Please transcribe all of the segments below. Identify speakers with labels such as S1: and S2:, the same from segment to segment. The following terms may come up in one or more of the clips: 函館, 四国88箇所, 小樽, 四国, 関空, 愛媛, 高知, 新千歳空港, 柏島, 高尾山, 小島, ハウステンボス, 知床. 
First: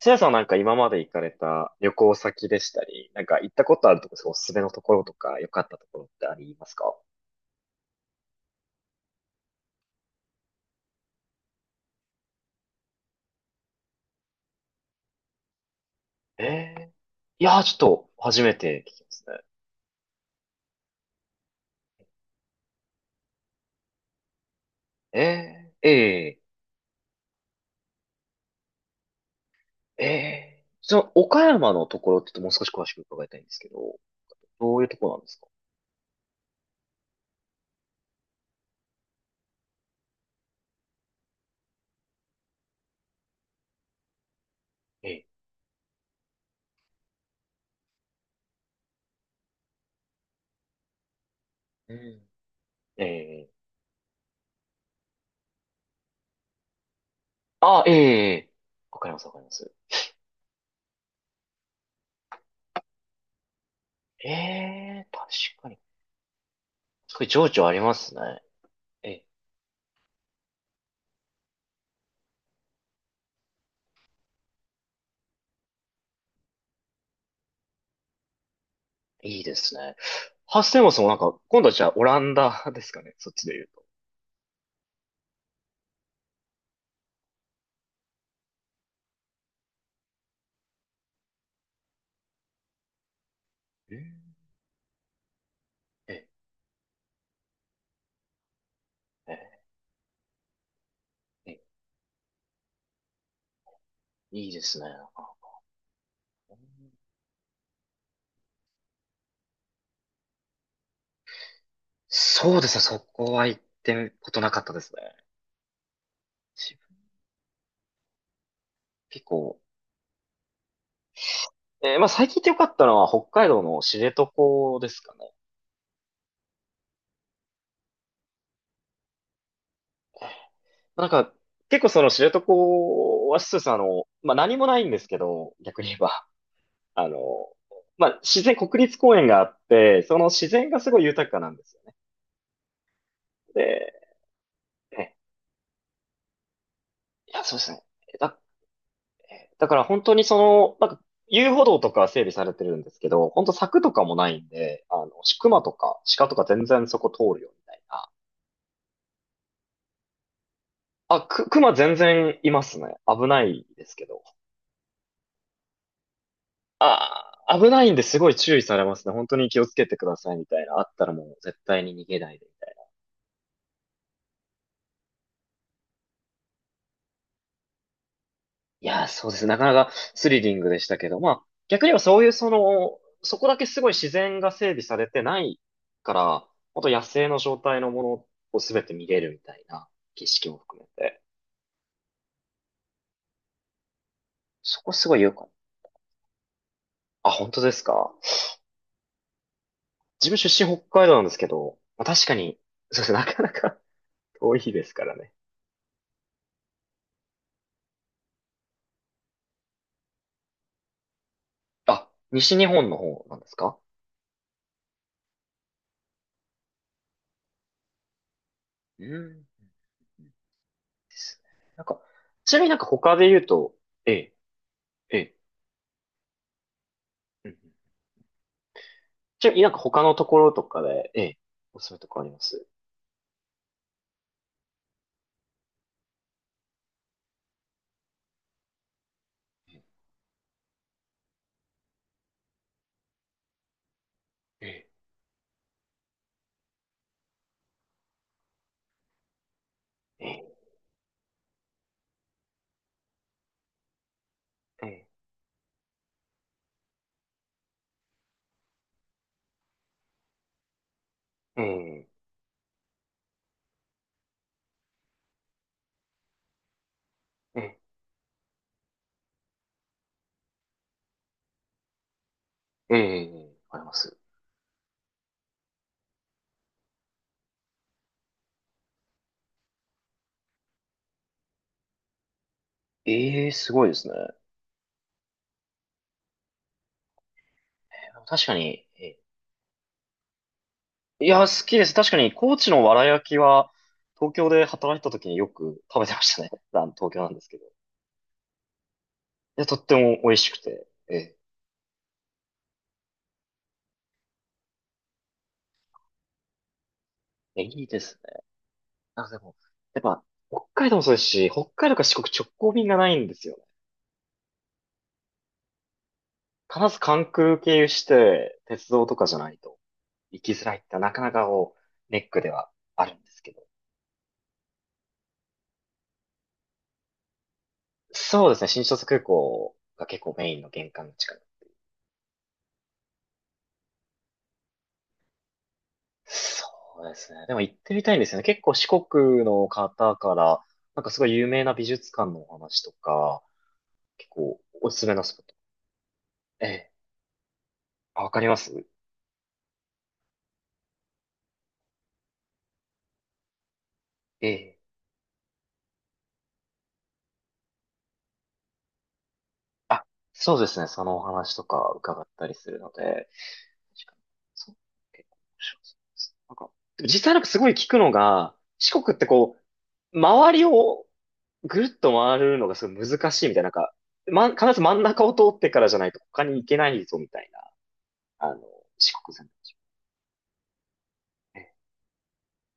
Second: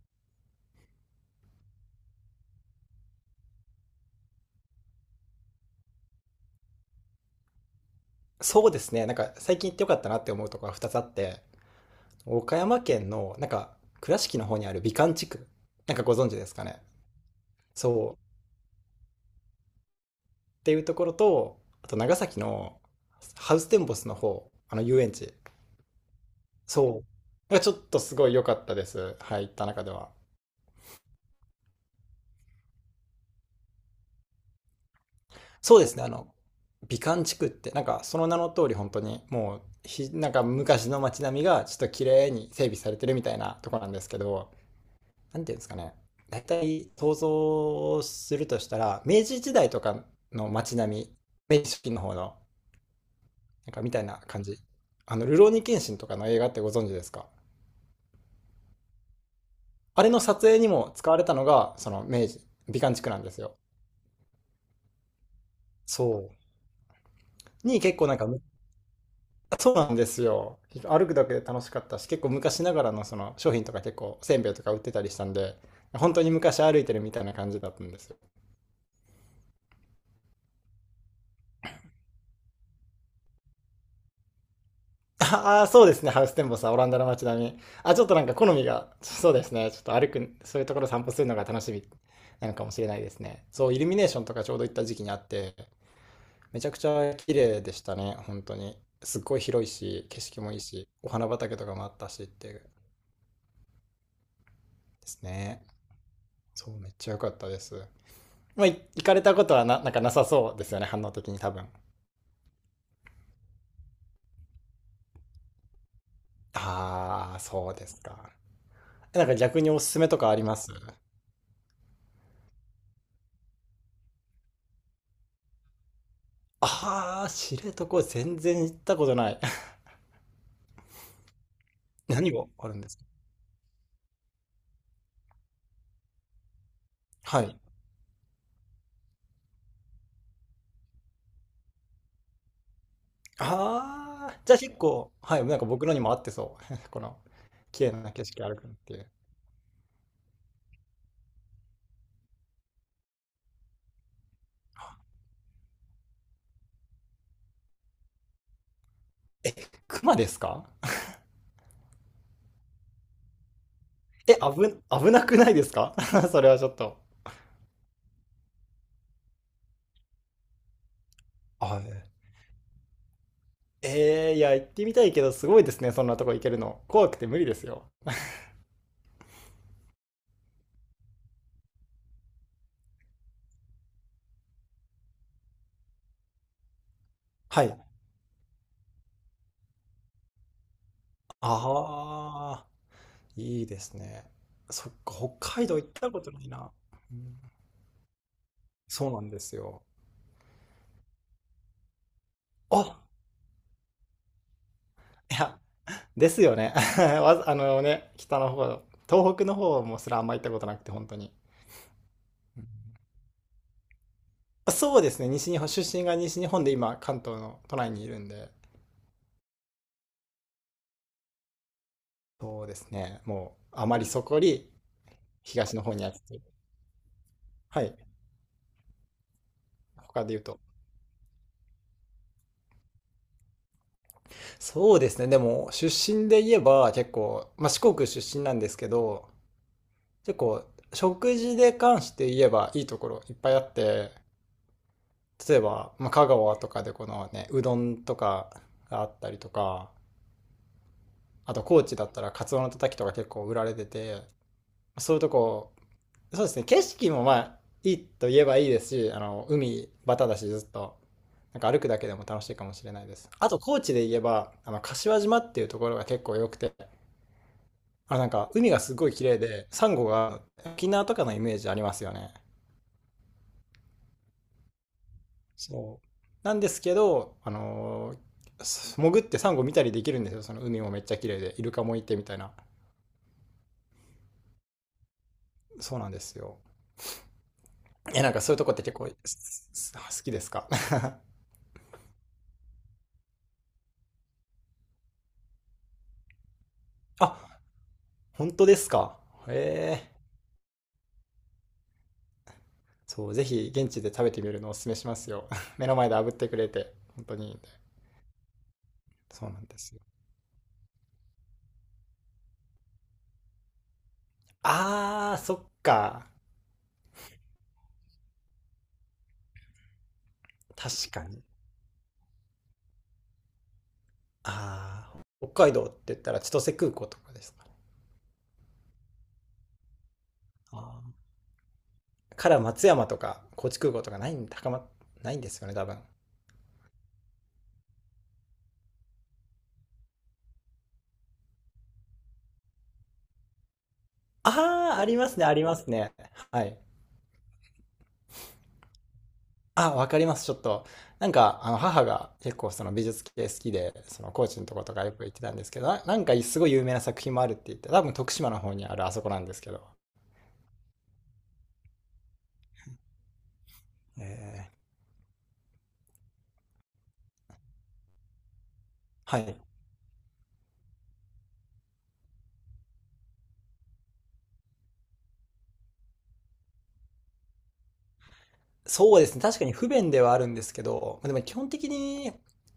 S1: せやさんはなんか今まで行かれた旅行先でしたり、なんか行ったことあるとこ、そうおすすめのところとか、良かったところってありますか？
S2: そうですね。最近行ってよかったなって思うところが2つあって、岡山県の倉敷の方にある美観地区、なんかご存知
S1: え
S2: ですかね。
S1: え。いやー、ちょっと
S2: そう。
S1: 初めて聞きますね。
S2: っていうところと、あと長崎のハウステンボスの方、あの遊園
S1: え
S2: 地。
S1: ー、え
S2: そう。がちょっとすごい良かったです。はい、行った中で
S1: え
S2: は。
S1: え、その岡山のところってちょっともう少し詳しく伺いたいんですけど、どういうところなんですか？
S2: そうですね。あの、美観地区って、なんかその名の通り本当にもうひ、なんか昔の街並みがちょっと綺麗に整備されてるみたいなとこなんですけど、
S1: ええ。
S2: なんていうんですかね。大体想像するとしたら、明治時代とかの街並み、明治初期の方
S1: う
S2: の、
S1: ん。ええ。
S2: なんかみたいな感じ。あの、ルローニケンシンとかの映画ってご存知ですか？
S1: あ、ええ、わかります、わかります。
S2: あれの撮影にも使われたのが、その明治、美観地区なんですよ。
S1: ええ、確かに。
S2: そう。
S1: すごい情緒あり
S2: に
S1: ま
S2: 結構
S1: す
S2: なんか、
S1: ね。
S2: む
S1: え
S2: そうなんですよ。歩くだけで楽しかったし、結構昔ながらのその商品とか結構、せんべいとか売ってたりしたんで、本当に昔歩いてるみたいな感じだったんですよ。
S1: いいですね。ハッセンボスもなんか、今度はじゃあオランダですかね、そっちで言うと。
S2: ああ、そうですね。ハウステンボスはオランダの街並み。あ、ちょっとなんか好みが、そうですね。ちょっと歩く、そういうところ散歩するのが楽しみなのかもしれないですね。そう、イルミネーションと
S1: え
S2: かちょうど行った時期にあって、
S1: え。え
S2: めちゃくちゃ綺麗でしたね。本当に。すっごい
S1: え。
S2: 広いし、景色もいいし、お花畑
S1: ええ、
S2: とかもあったしっていうで
S1: いいですね。なん
S2: す
S1: か、
S2: ね。そう、めっちゃ良かったです。まあ、い行かれたことはな、なんかなさそうですよね。反応的に多分。
S1: そうですね。そこは行ってことなかったですね。自分、
S2: ああ、そうですか。
S1: 結
S2: なんか
S1: 構。
S2: 逆におすすめとかあります？
S1: まあ最近行ってよかったのは北海道の知床ですかね。
S2: ああ、知床全然行ったことない。
S1: なんか、結構その知
S2: 何
S1: 床
S2: があるんですか？
S1: はそうです。あの、まあ何もないんですけど、逆に言えば。あの、
S2: はい。
S1: まあ自然、国立公園があって、その自然がすごい豊かなんですよね。で、
S2: ああ、じゃあ結構、
S1: え
S2: はい、なんか僕のにも合ってそう。この、
S1: いや、そうですね。
S2: 綺麗な景
S1: だ
S2: 色歩くのっていう。
S1: だから本当にその、なんか遊歩道とかは整備されてるんですけど、本当柵とかもないんで、あの、熊とか鹿とか全然そこ通るよみたいな。
S2: え、熊ですか？
S1: あ、熊全然いますね。危ないですけど。
S2: え、危、危なくないですか？ それはちょっと。
S1: あ危ないんですごい注意されますね。本当に気をつけてくださいみたいな。あったらもう絶
S2: は
S1: 対に逃
S2: い。
S1: げないで。
S2: えー、いや、行ってみたいけど、すごいですね、そんなとこ行けるの。怖くて無理ですよ。
S1: いやー、そうです。なかなかスリリングでしたけど、まあ、逆にはそういうその、そこだけすごい自然が整備されてないから、本当野生の状
S2: はい。
S1: 態のものをすべて見れるみたいな、景色も含めて、
S2: ああ、いいですね。
S1: そ
S2: そ
S1: こ
S2: っ
S1: す
S2: か、
S1: ごい
S2: 北
S1: 良かっ
S2: 海道行ったことないな。う
S1: た。あ、
S2: ん。
S1: 本当ですか？
S2: そうなんですよ。
S1: 自分出身北海道なんですけど、まあ、確かに、
S2: あ、
S1: そうですね、なかなか 遠いですからね。
S2: いや、ですよね。あのね、北の方、東北の方もすらあんま行ったことなくて、本当に。
S1: あ、西日本の方なんですか？
S2: そうですね、西日本、出身が西日本で今、関東の都内にいるんで、
S1: うん。ですね。なんか、ちなみ
S2: そう
S1: に
S2: で
S1: なんか
S2: す
S1: 他
S2: ね、
S1: で言う
S2: もう、
S1: と、
S2: あまり
S1: え
S2: そ
S1: え、
S2: こより
S1: ええ。
S2: 東の方にやってて、
S1: うん、うん。
S2: はい、
S1: ちなみになんか他の
S2: 他
S1: と
S2: で
S1: こ
S2: 言う
S1: ろ
S2: と。
S1: とかで、ええ、おすすめとかあります？
S2: そうですね、でも、出身で言えば、結構、まあ、四国出身なんですけど、
S1: え
S2: 結構、食事で関して言えば、いいところいっぱいあって、
S1: え。
S2: 例えば、まあ、香川とかでこのね、うどんとかがあったりとか、
S1: ええ、
S2: あと高知だったらカツオのたたきとか結構売られてて、
S1: ええ、
S2: そういうとこ、そうですね、景色もまあいいと言えばいいですし、あの海バタだしずっとなん
S1: え
S2: か歩くだけ
S1: え、
S2: でも楽しいかもしれないです。あと高知で言えばあの柏島っていうところが結構良くて、あの海がすごい綺麗でサンゴが沖縄とかのイメージありますよね。
S1: ええ、ええ、あります。
S2: そうなんですけど、あのーす潜ってサンゴ見たりできるんですよ。その海もめっちゃ綺麗でイルカもいてみたいな。
S1: ええ、すごいですね。
S2: そうなんですよ。え、なんか
S1: 確
S2: そ
S1: か
S2: ういうとこって
S1: に、
S2: 結構好
S1: え
S2: きですか？
S1: え、いや、好きです。確かに、高知のわら焼きは、東京で働いてた時によく食べてましたね。あの東 京なん
S2: あ、
S1: ですけど。い
S2: 本当ですか？
S1: や、とって
S2: へえ。
S1: も美味しくて、ええ、
S2: そう、ぜひ現地で食べてみるのをおすすめしますよ。目の前で炙ってくれて、本当にいいんで。
S1: いいですね。あ、で
S2: そう
S1: も、
S2: なんです
S1: や
S2: よ。
S1: っぱ、北海道もそうですし、北海道から四国直行便がないんですよね。
S2: あー、そっか。
S1: 必ず関空経由して、鉄道とかじゃないと。行きづらいってな
S2: 確
S1: か
S2: か
S1: な
S2: に。
S1: かこう、ネックではあるんですけど。
S2: あー、北海道って言ったら千歳空港とかですかね。
S1: そうですね、新千歳空港が結構メインの
S2: あ
S1: 玄関の
S2: ー
S1: 近く。
S2: から松山とか高知空港とかないんですよね、多分。
S1: そうですね。でも行ってみたいんですよね。結構四国の方から、なんかすごい有名な美術館のお話とか、結構お
S2: あ
S1: す
S2: ー、あ
S1: すめ
S2: り
S1: の
S2: ま
S1: ス
S2: す
S1: ポ
S2: ね、
S1: ッ
S2: あ
S1: ト。
S2: りますね。は
S1: え
S2: い。
S1: え。あ、わかります？
S2: あ、わかります、ちょっと。なんか、あの、母が結構その美術系好きで、その高
S1: え
S2: 知のと
S1: え。
S2: ことかよく行ってたんですけど、なんかすごい有名な作品もあるって言って、多分徳島の方にあるあそこなんですけど。
S1: そうですね、そのお話とか伺ったりするので。確かに。
S2: えー、
S1: そう、結構面白そうです。なんか、でも実際なんかすごい聞くのが、四国って
S2: は
S1: こ
S2: い。
S1: う、周りをぐるっと回るのがすごい難しいみたいな、なんか、ま、必ず真ん中を通ってからじゃないと他に行けないぞみたいな、あの、四
S2: そうです
S1: 国
S2: ね、
S1: 線なん
S2: 確か
S1: で
S2: に
S1: しょ
S2: 不便ではあるんですけど、でも基
S1: う
S2: 本
S1: ね。
S2: 的に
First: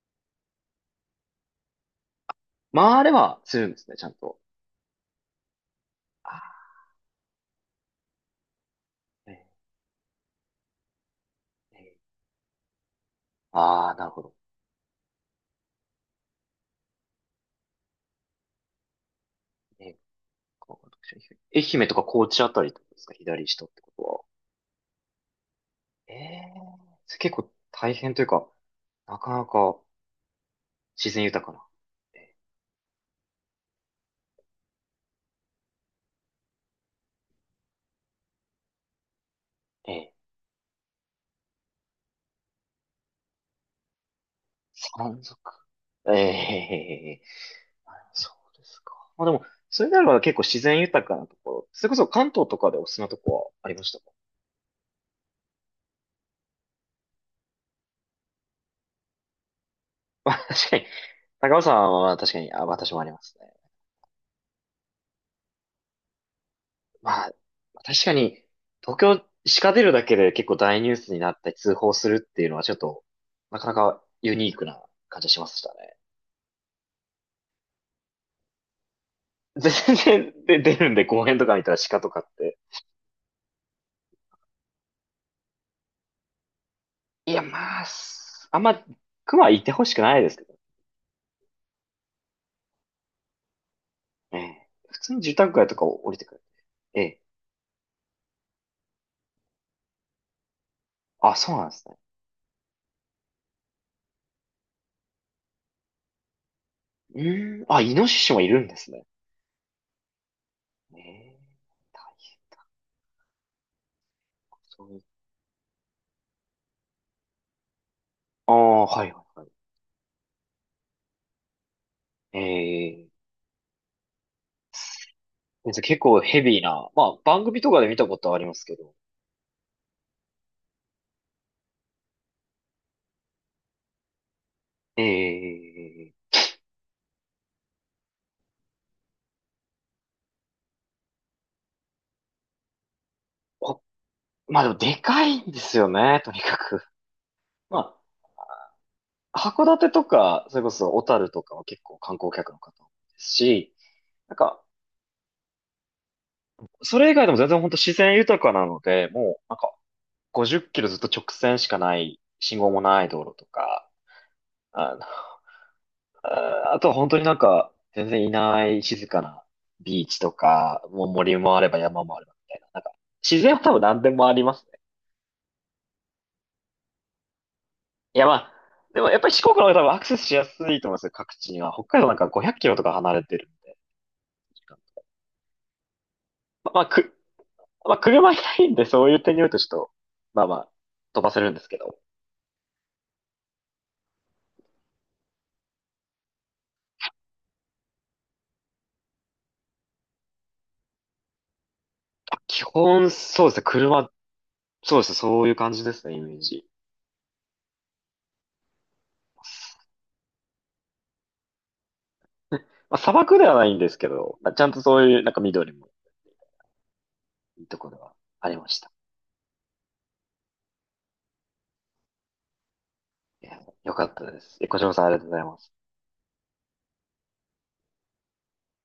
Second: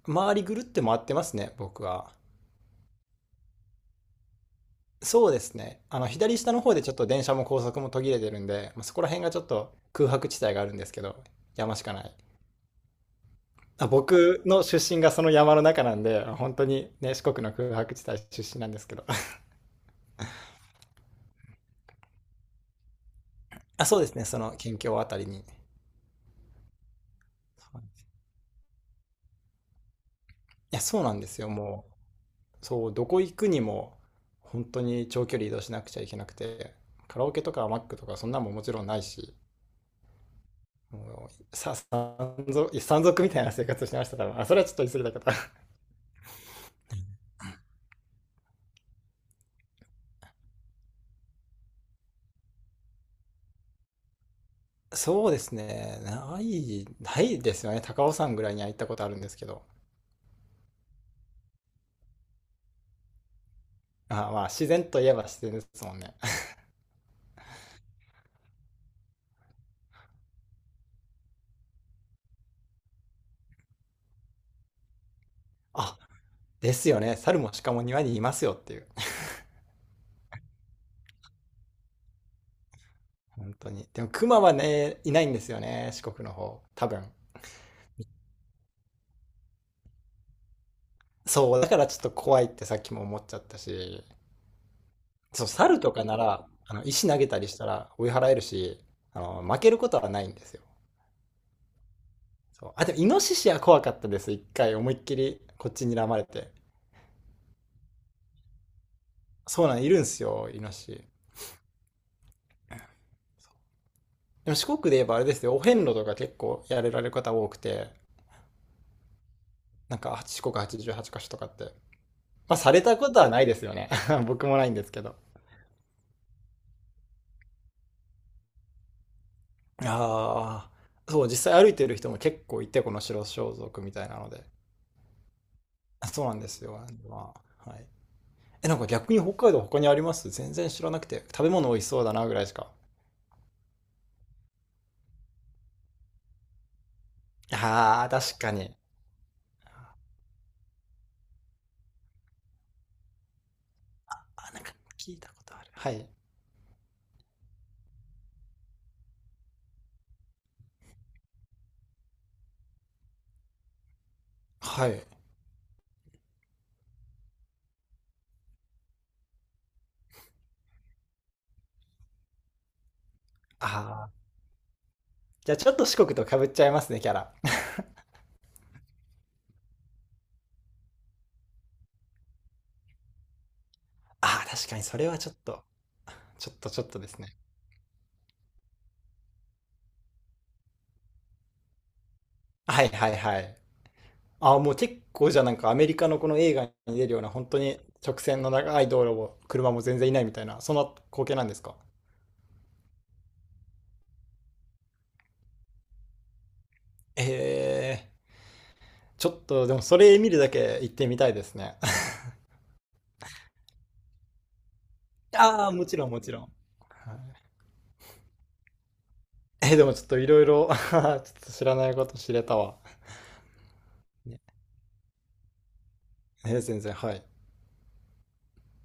S2: 周りぐるって回ってますね、僕は。
S1: 回ればするんですね、ちゃんと。
S2: そうですね。あの、
S1: あ
S2: 左下の方でちょっと電車も高速も途切れてるんで、まあ、そこら辺が
S1: ー、
S2: ちょっ
S1: え
S2: と空白地帯があるんですけど、
S1: ー
S2: 山しか
S1: え
S2: な
S1: ー
S2: い。あ、
S1: なるほど。
S2: 僕の出身がその山の中なんで、本当にね、四国の空白地帯出身なんですけど。
S1: えーこう、愛媛とか高知あたりってことですか、左下って
S2: あ、
S1: こ
S2: そう
S1: と
S2: です
S1: は。
S2: ね、その県境あたりに。い
S1: ええ、それ結構大変というか、なかなか
S2: や、そう
S1: 自
S2: なん
S1: 然
S2: です
S1: 豊
S2: よ、
S1: かな。
S2: も
S1: え
S2: う。そう、どこ行くにも、本当に長距離移動しなくちゃいけなくて、カラオケとかマックとかそんなんももちろんないし、
S1: ー、えー
S2: もう、山賊みたいな生活をしてました、多分。まあ、それはちょっと言い過ぎた
S1: 山
S2: けど。
S1: 賊。ええ。そうですか。まあでも、それならば結構自然豊かなところ。それこそ関東とかでおすすめなとこはありましたか？
S2: そうですね、ないですよね。高尾山ぐらいには行ったことあるんですけど。
S1: まあ 確かに、高尾山は確かに、あ、私もありますね。
S2: あ、まあ、自然といえば自然ですもんね。
S1: まあ、確かに、東京、鹿出るだけで結構大ニュースになったり通報するっていうのはちょっと、なかなかユニークな感じしました ね。
S2: あ、ですよね。猿も鹿も庭にいますよっていう。
S1: で、全然で出るんで、公園とか見たら鹿とかって。
S2: 本当に。でも熊はね、いないんですよね。四国の方。多分。
S1: いや、まあ、あんま、熊はいてほしくないですけど
S2: そう、だからちょっと怖いってさっきも思っちゃったし。
S1: ね。普通に住
S2: そう、
S1: 宅街と
S2: 猿
S1: か
S2: と
S1: を
S2: か
S1: 降
S2: な
S1: りてくる。
S2: ら、あの、
S1: え
S2: 石投
S1: え。
S2: げたりしたら追い払えるし、あの、負けることはないんですよ。
S1: あ、そうなんですね。
S2: そう。あ、でもイノシシは怖かったです。一回思いっきりこっちに睨まれて。
S1: うーん。あ、イノシシもいるんですね。
S2: そうなん、いるんすよ、イノシ
S1: え
S2: シ。
S1: え、大変
S2: でも
S1: だ。
S2: 四国
S1: そ
S2: で
S1: うい
S2: 言
S1: う。
S2: えばあれですよ、お遍路とか結構やれられる方多くて、
S1: ああ、はいはいはい。
S2: なんか四国88箇所とかって、まあ、された
S1: え
S2: こ
S1: え
S2: とはないですよね。僕もないんですけど。
S1: ー。じゃあ結構ヘビーな。まあ、番組とかで見たことはありますけど。
S2: ああ、そう、実際歩いてる人も結構いて、この白装束みたいなので。
S1: ええ。
S2: そうなんですよ。まあ、はい。え、なんか逆に北海道他にあります？全然知らなくて。食べ物美味しそうだなぐらいしか。
S1: こ、まあでもでかいんですよね、とにかく。ま
S2: ああ、確かに。
S1: あ、函館とか、それこそ小樽とかは結構観光客の方多いですし、なん
S2: あ、な
S1: か、
S2: んか聞いたことある。はい。
S1: それ以外でも全然本当自然豊かなので、もう、なんか、50キロずっと直線しかない、信号もない道路とか、
S2: は
S1: あの、
S2: い。
S1: ああ、とは本当になんか、全然いない静かなビーチとか、もう森もあれば山もあればみたいな。なんか、自然は多分何で
S2: ああ、
S1: もありますね。
S2: じゃあちょっと四国と被っちゃいますね、キャラ。
S1: いやまあ、でもやっぱり四国の方が多分アクセスしやすいと思いますよ、各地には。北海道なんか500キロとか離れてるんで。
S2: ああ、確かにそれはちょっと、ちょっと
S1: まあ、
S2: ち
S1: ま
S2: ょ
S1: あ
S2: っとで
S1: く、
S2: すね。
S1: まあ、車いないんで、そういう点によるとちょっと、まあまあ、飛ばせるんですけど。
S2: はいはいはい。あ、もう結構じゃあアメリカのこの映画に出るような本当に直線の長い道路を車も全然いないみたいな、そんな光景なんですか？
S1: 基本、そうですね、車、そうですね、そういう感じですね、イメージ。
S2: えー、ちょっとでもそれ見るだけ行ってみたいですね。
S1: まあ、砂漠ではないんですけど、まあ、ちゃんとそういう、なん か
S2: あ
S1: 緑
S2: あ、も
S1: も
S2: ちろんもちろん。はい。
S1: いいところがありました。
S2: えー、でもちょっといろいろ ちょっと知らないこと知れたわ。
S1: いや、よかった
S2: ね。
S1: です。え、小島さんありがとうございます。
S2: えー全然、はい。